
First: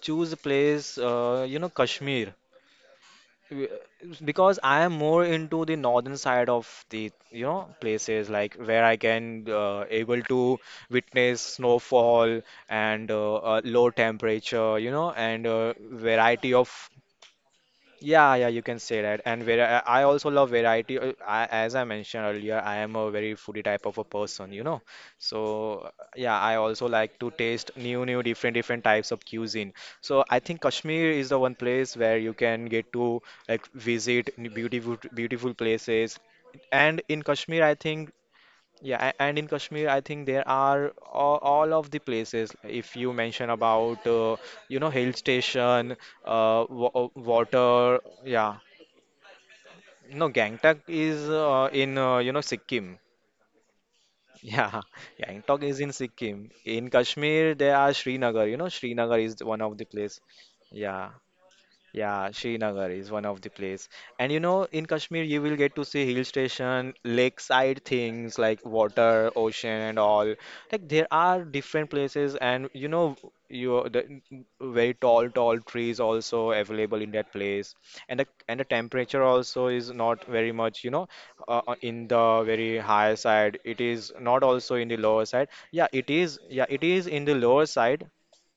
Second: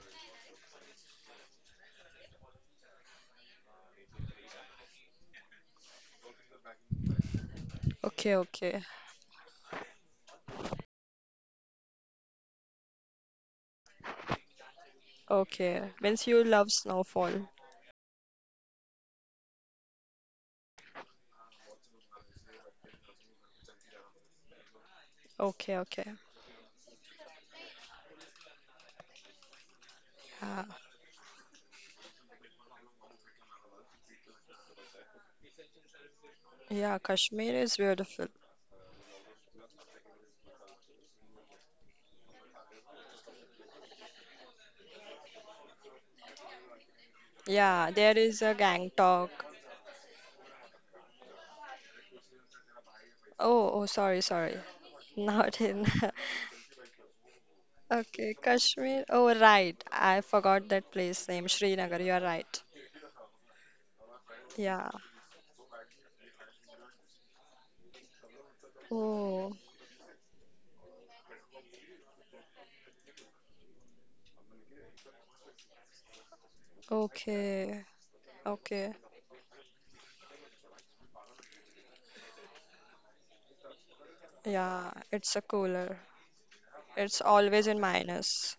choose a place, uh, you know, Kashmir, W- because I am more into the northern side of the, you know, places Okay, like okay, where I can uh, able to witness snowfall and uh, uh, low temperature, you know, and uh, okay. Means you variety love of snowfall. yeah, yeah, you can say that. And where I I also love variety. uh, I, as I mentioned earlier, I am a very foodie type of a person, you know. Okay, So okay. yeah, I also like to taste new, new, different, different types of cuisine. So I think Yeah, Kashmir is the one place where you can get to like visit n- beautiful, beautiful places. yeah. And in Kashmir Kashmir, is I think beautiful. yeah, a- and in Kashmir, I think there are all, all of the places. If you mention about, uh, you know, hill station, uh, wa- uh, Yeah, water, there is a yeah. Gangtok. No, Gangtok is uh, in, uh, you know, Sikkim. Oh, oh, sorry, sorry. Yeah, (laughs) Not Gangtok is in. in (laughs) Sikkim. In Kashmir, there are Okay, Srinagar. You know, Kashmir. Srinagar Oh, is one right. of the I place. forgot that Yeah. place name, Srinagar. You are Yeah, right. Srinagar is one of the place. And you know, in Yeah. Kashmir, you will get to see hill station, lakeside things like water, Oh, ocean, and all. Like there are different places, and you know, you the very tall, tall trees also available in that place, okay. and the and the Okay. temperature also is not very much, you know, uh, uh, in the very high side. It is not also Yeah, in the lower it's a side. Yeah, cooler. it is. Yeah, it is It's in the always lower in side, minus.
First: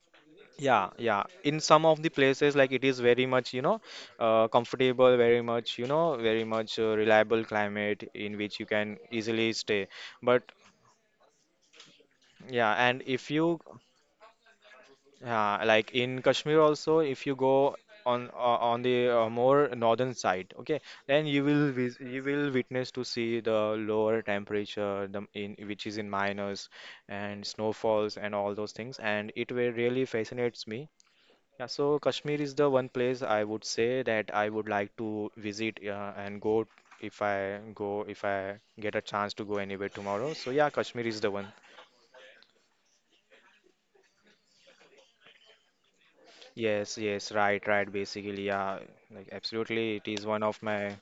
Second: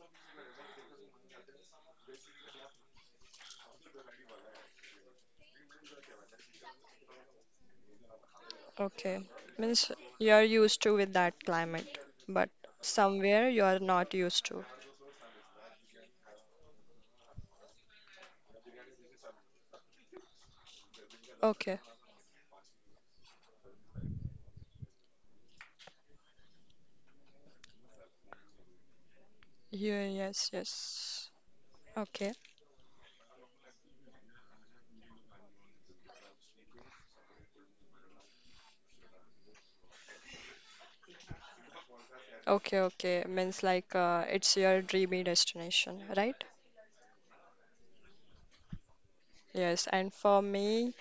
yeah, yeah. In some of the places, like it is very much, you know, uh, comfortable, very much, you know, very much uh, reliable climate in which you can Okay. easily stay. Means you're But used to with that climate, but yeah, and if somewhere you, you are not used to. yeah, like in Kashmir also, if you go on uh, on the uh, more northern side, okay, then you will Okay. vis you will witness to see the lower temperature, the in which is in minus and snowfalls and all those things, and it will Yeah, really yes, fascinates me. yes. Yeah, so Okay. Kashmir is the one place I would say that I would like to visit uh, and go if I go if I get a chance to go anywhere tomorrow. So yeah, Kashmir is the one. Okay, okay. Means like uh, it's your dreamy destination, right? Yes, yes, right, right. Basically, yeah, like Yes, absolutely, it and is for one of me, my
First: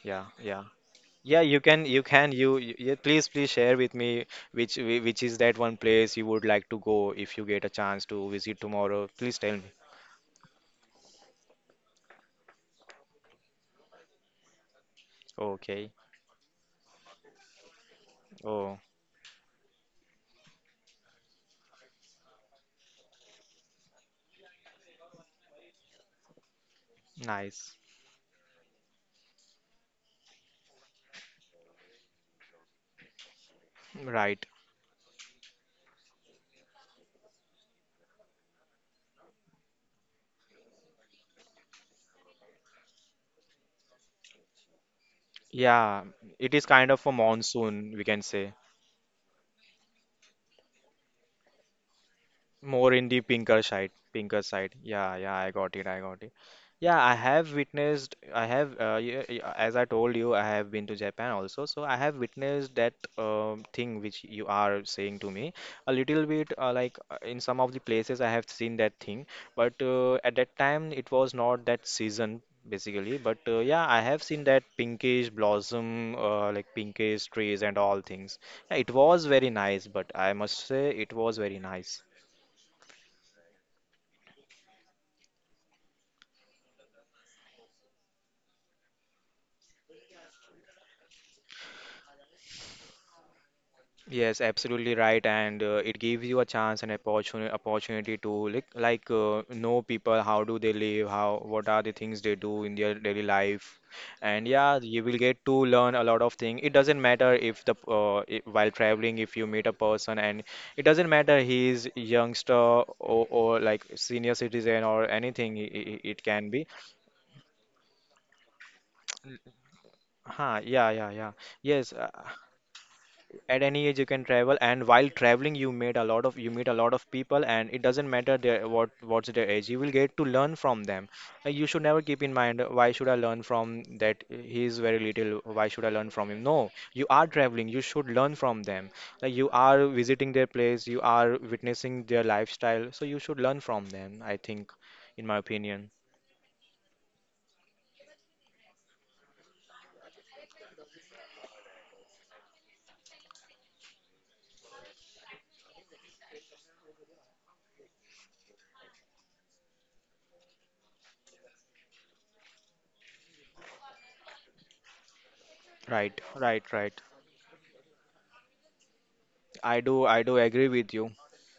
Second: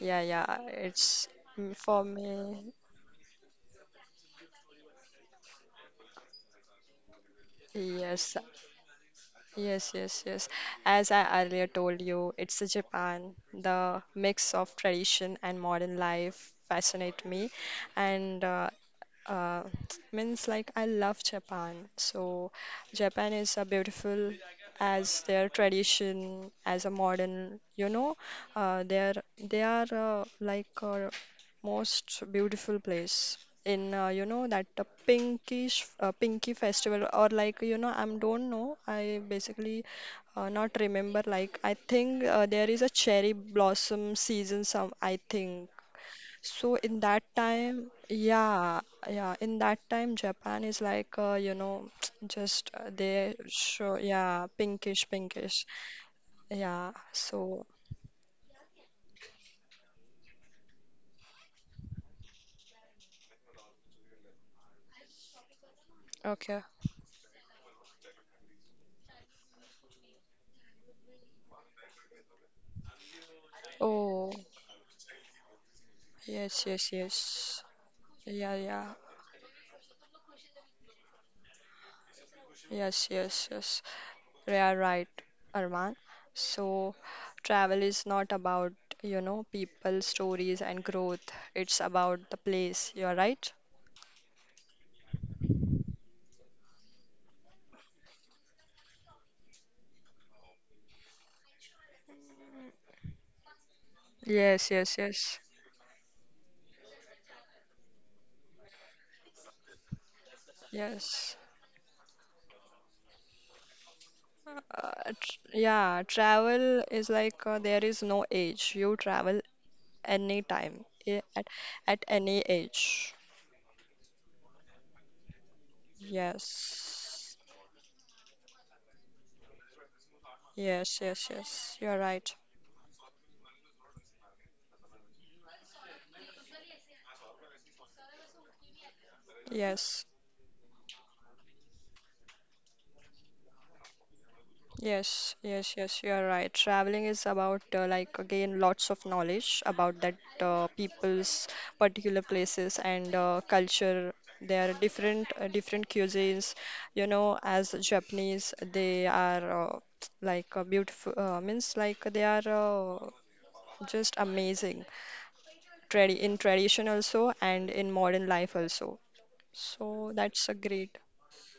yeah, yeah, yeah, yeah. it's Yeah, you mm, can, for you can, you, me. you yeah, please, please share with me which whi- which is that one place you would like to go if you get a chance to Yes, visit tomorrow. Please tell me. yes, yes, yes. As I earlier told you, it's a Japan. The mix of tradition and Okay. modern life fascinate me, and uh, Oh, uh, (tsk) means like I love Japan. So Japan is a beautiful as their tradition, as a modern, nice. you know, uh, they are they are uh, like uh, most beautiful place in uh, you know Right. that uh, pinkish uh, pinky festival or like you know I am don't know I basically uh, not remember like I think uh, there is a cherry blossom season some I think Yeah, it is so kind in of a that time, monsoon, we can say. yeah, yeah, in that time, Japan is like, uh, you know, (tsk) just uh, More in the they pinker show, side, yeah, pinker side. pinkish, Yeah, yeah, I pinkish. got it, I got it. Yeah, Yeah, I have so, witnessed, I have, uh, y- y- as I told you, I have been to Japan also, so I have witnessed that um, thing which you are saying to me. A little bit, okay. uh, like uh, in some of the places, I have seen that thing, but uh, at that time it was not that season basically. But uh, yeah, I have Oh, seen that pinkish blossom, uh, yes, like yes, yes. pinkish trees and all things. Yeah, Yeah, yeah. it was very nice, but I must say it was very nice. Yes, yes, yes. You are right, Arman. So, travel is not about, you know, people, stories, and growth. It's about the place. You're right? Yes, absolutely right, and uh, it gives you a chance and opportunity opportunity to like like uh, know people, how do they live, how what are the things they do in their daily life, and Yes, yeah, yes, you will yes. get to learn a lot of things. It doesn't matter if the uh, I while traveling if you meet a person and it doesn't Yes. matter he is youngster or, or like senior citizen or Uh, tr- anything it, yeah, it can be. travel is like uh, there is no age. You travel Huh, anytime, yeah, yeah, i- yeah. at Yes, at uh, any age. at any age you can travel and while traveling you meet a lot of you meet a lot of Yes. people and it doesn't matter their what what's their age you will get to learn from Yes, them. yes, Like, you yes. should You're never keep right. in mind, why should I learn from that, he is very little, why should I learn from him, no, you are traveling, you should learn from them, like you are Yes. visiting their place, you are witnessing their lifestyle, so you should learn from them I think, in Yes, my yes, opinion. yes, you are right. Traveling is about uh, like again lots of knowledge about that uh, people's particular places and uh, culture. There are different uh, different cuisines. You know, as Japanese, they are uh, like uh, beautiful. Uh, means like they are uh, just amazing. Tradi Right, in right, tradition right. also and in modern life also. i do So i do that's a agree with great. you.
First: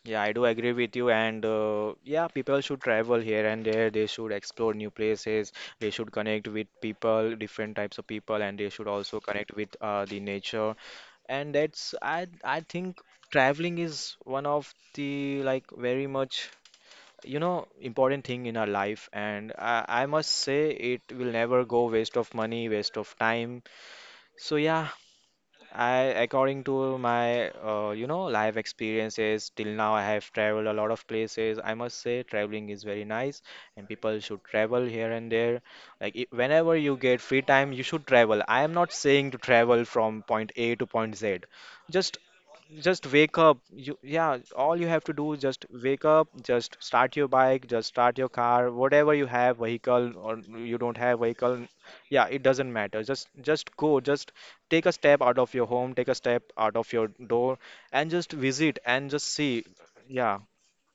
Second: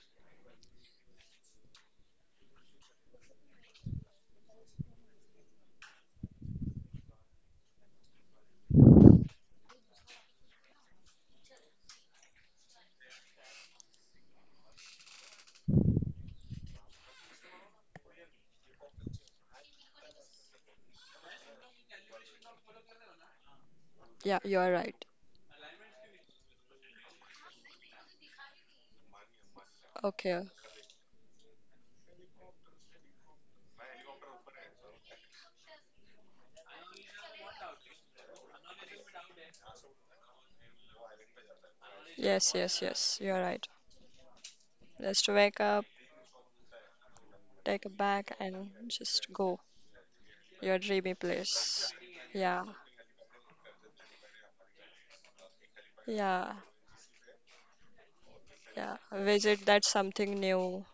Yeah, I do agree with you. And uh, yeah, people should travel here and there. They should explore new places. They should connect with people, different types of people, and they should also connect with uh, the nature. And that's I I think traveling is one of the like very much you know important thing in our life. And I, I must say it will never go waste of money, waste of time. Yeah, you So are yeah, right. I, according to my, uh, you know, life experiences till now, I have Okay. traveled a lot of places. I must say, traveling is very nice, and people should travel here and there. Like I whenever you get free time, you should travel. I am not saying to travel from point A to point Z. Just Yes, yes, just yes, you wake are up right. you yeah, all you have to do Just is wake just up. wake up, just start your bike, Take just a start your bag car, and whatever you just have, go vehicle, or you your don't dreamy have vehicle, place. yeah, it Yeah, doesn't matter, just just go, just take a step out of your home, take a step yeah, out of your door, and just visit yeah. and just see Visit that yeah something new.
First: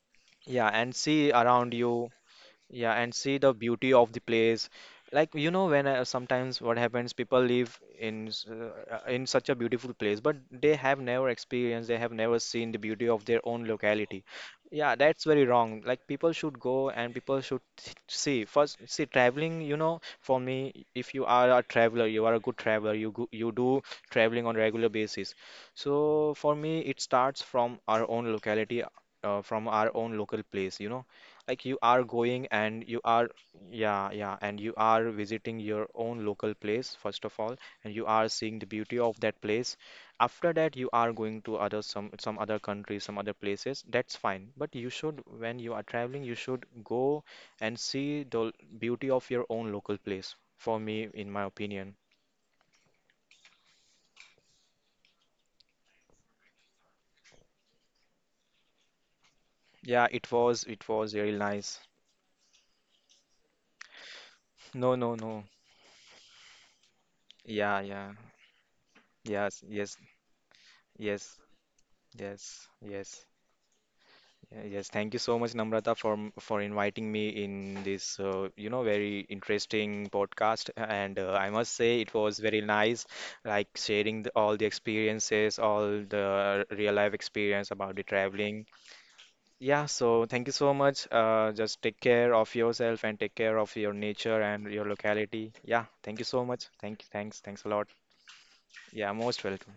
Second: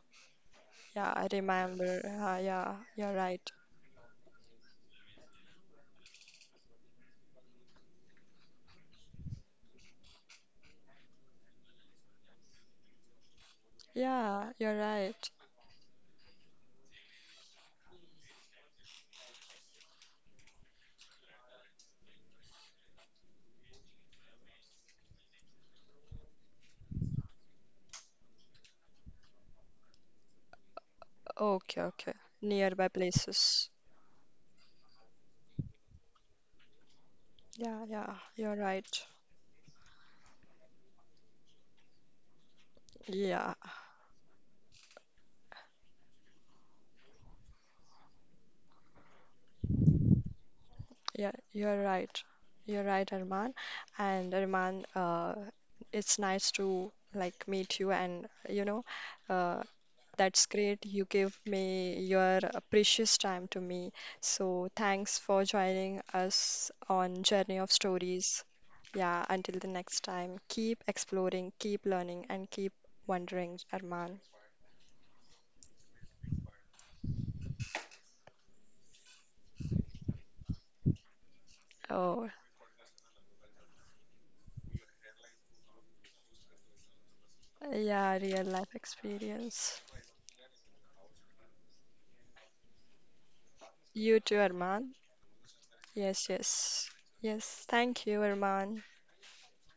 yeah and Yeah, I see around remember. you. Uh, yeah, Yeah, you're and see right. the beauty of the place. Like you know, when uh, sometimes what happens, people live in s- uh, in such a beautiful place, but they have never experienced, they have never seen the beauty of their own locality. Yeah, you're Yeah, that's right. very wrong. Like people should go and people should th- see first. See, traveling, you know, for me, if you are a traveler, you are a good traveler. You go, you do traveling on regular basis. So for me, it starts from our own locality, uh, from our own local place. You know, like you Okay, are okay. going and Nearby you are places. yeah yeah and you are visiting your own local place first of all Yeah, and you yeah, are you're seeing the right. beauty of that place, after that you are going to other some some other countries, some other Yeah, places, that's fine, but you should, when you are traveling you should go and see the beauty of your own local place, for me, in yeah, my you're opinion. right. You're right, Arman. And Arman, uh, it's nice to like meet you and you know, uh, Yeah, it that's was, great. it You was give really me nice. your uh, precious time to me. So No, thanks no, for no. joining us on Journey of Yeah, yeah. Stories. Yeah, until Yes, the yes, next time, keep yes, exploring, keep learning, and yes, keep yes. wondering, Arman. Yeah, yes, thank you so much, Namrata, for m- for inviting me in this, uh, you know, very interesting podcast. And uh, I must say, it Oh, was very nice, like sharing the, all the experiences, all the real life experience about the yeah, real traveling. life experience. Yeah, so thank you so much. Uh, just take care of yourself and take care of your You too, nature and your Arman. locality. Yeah, thank you Yes, so much. yes. Thank you, thanks, Yes, thanks a lot. thank you, Arman. Yeah, most welcome.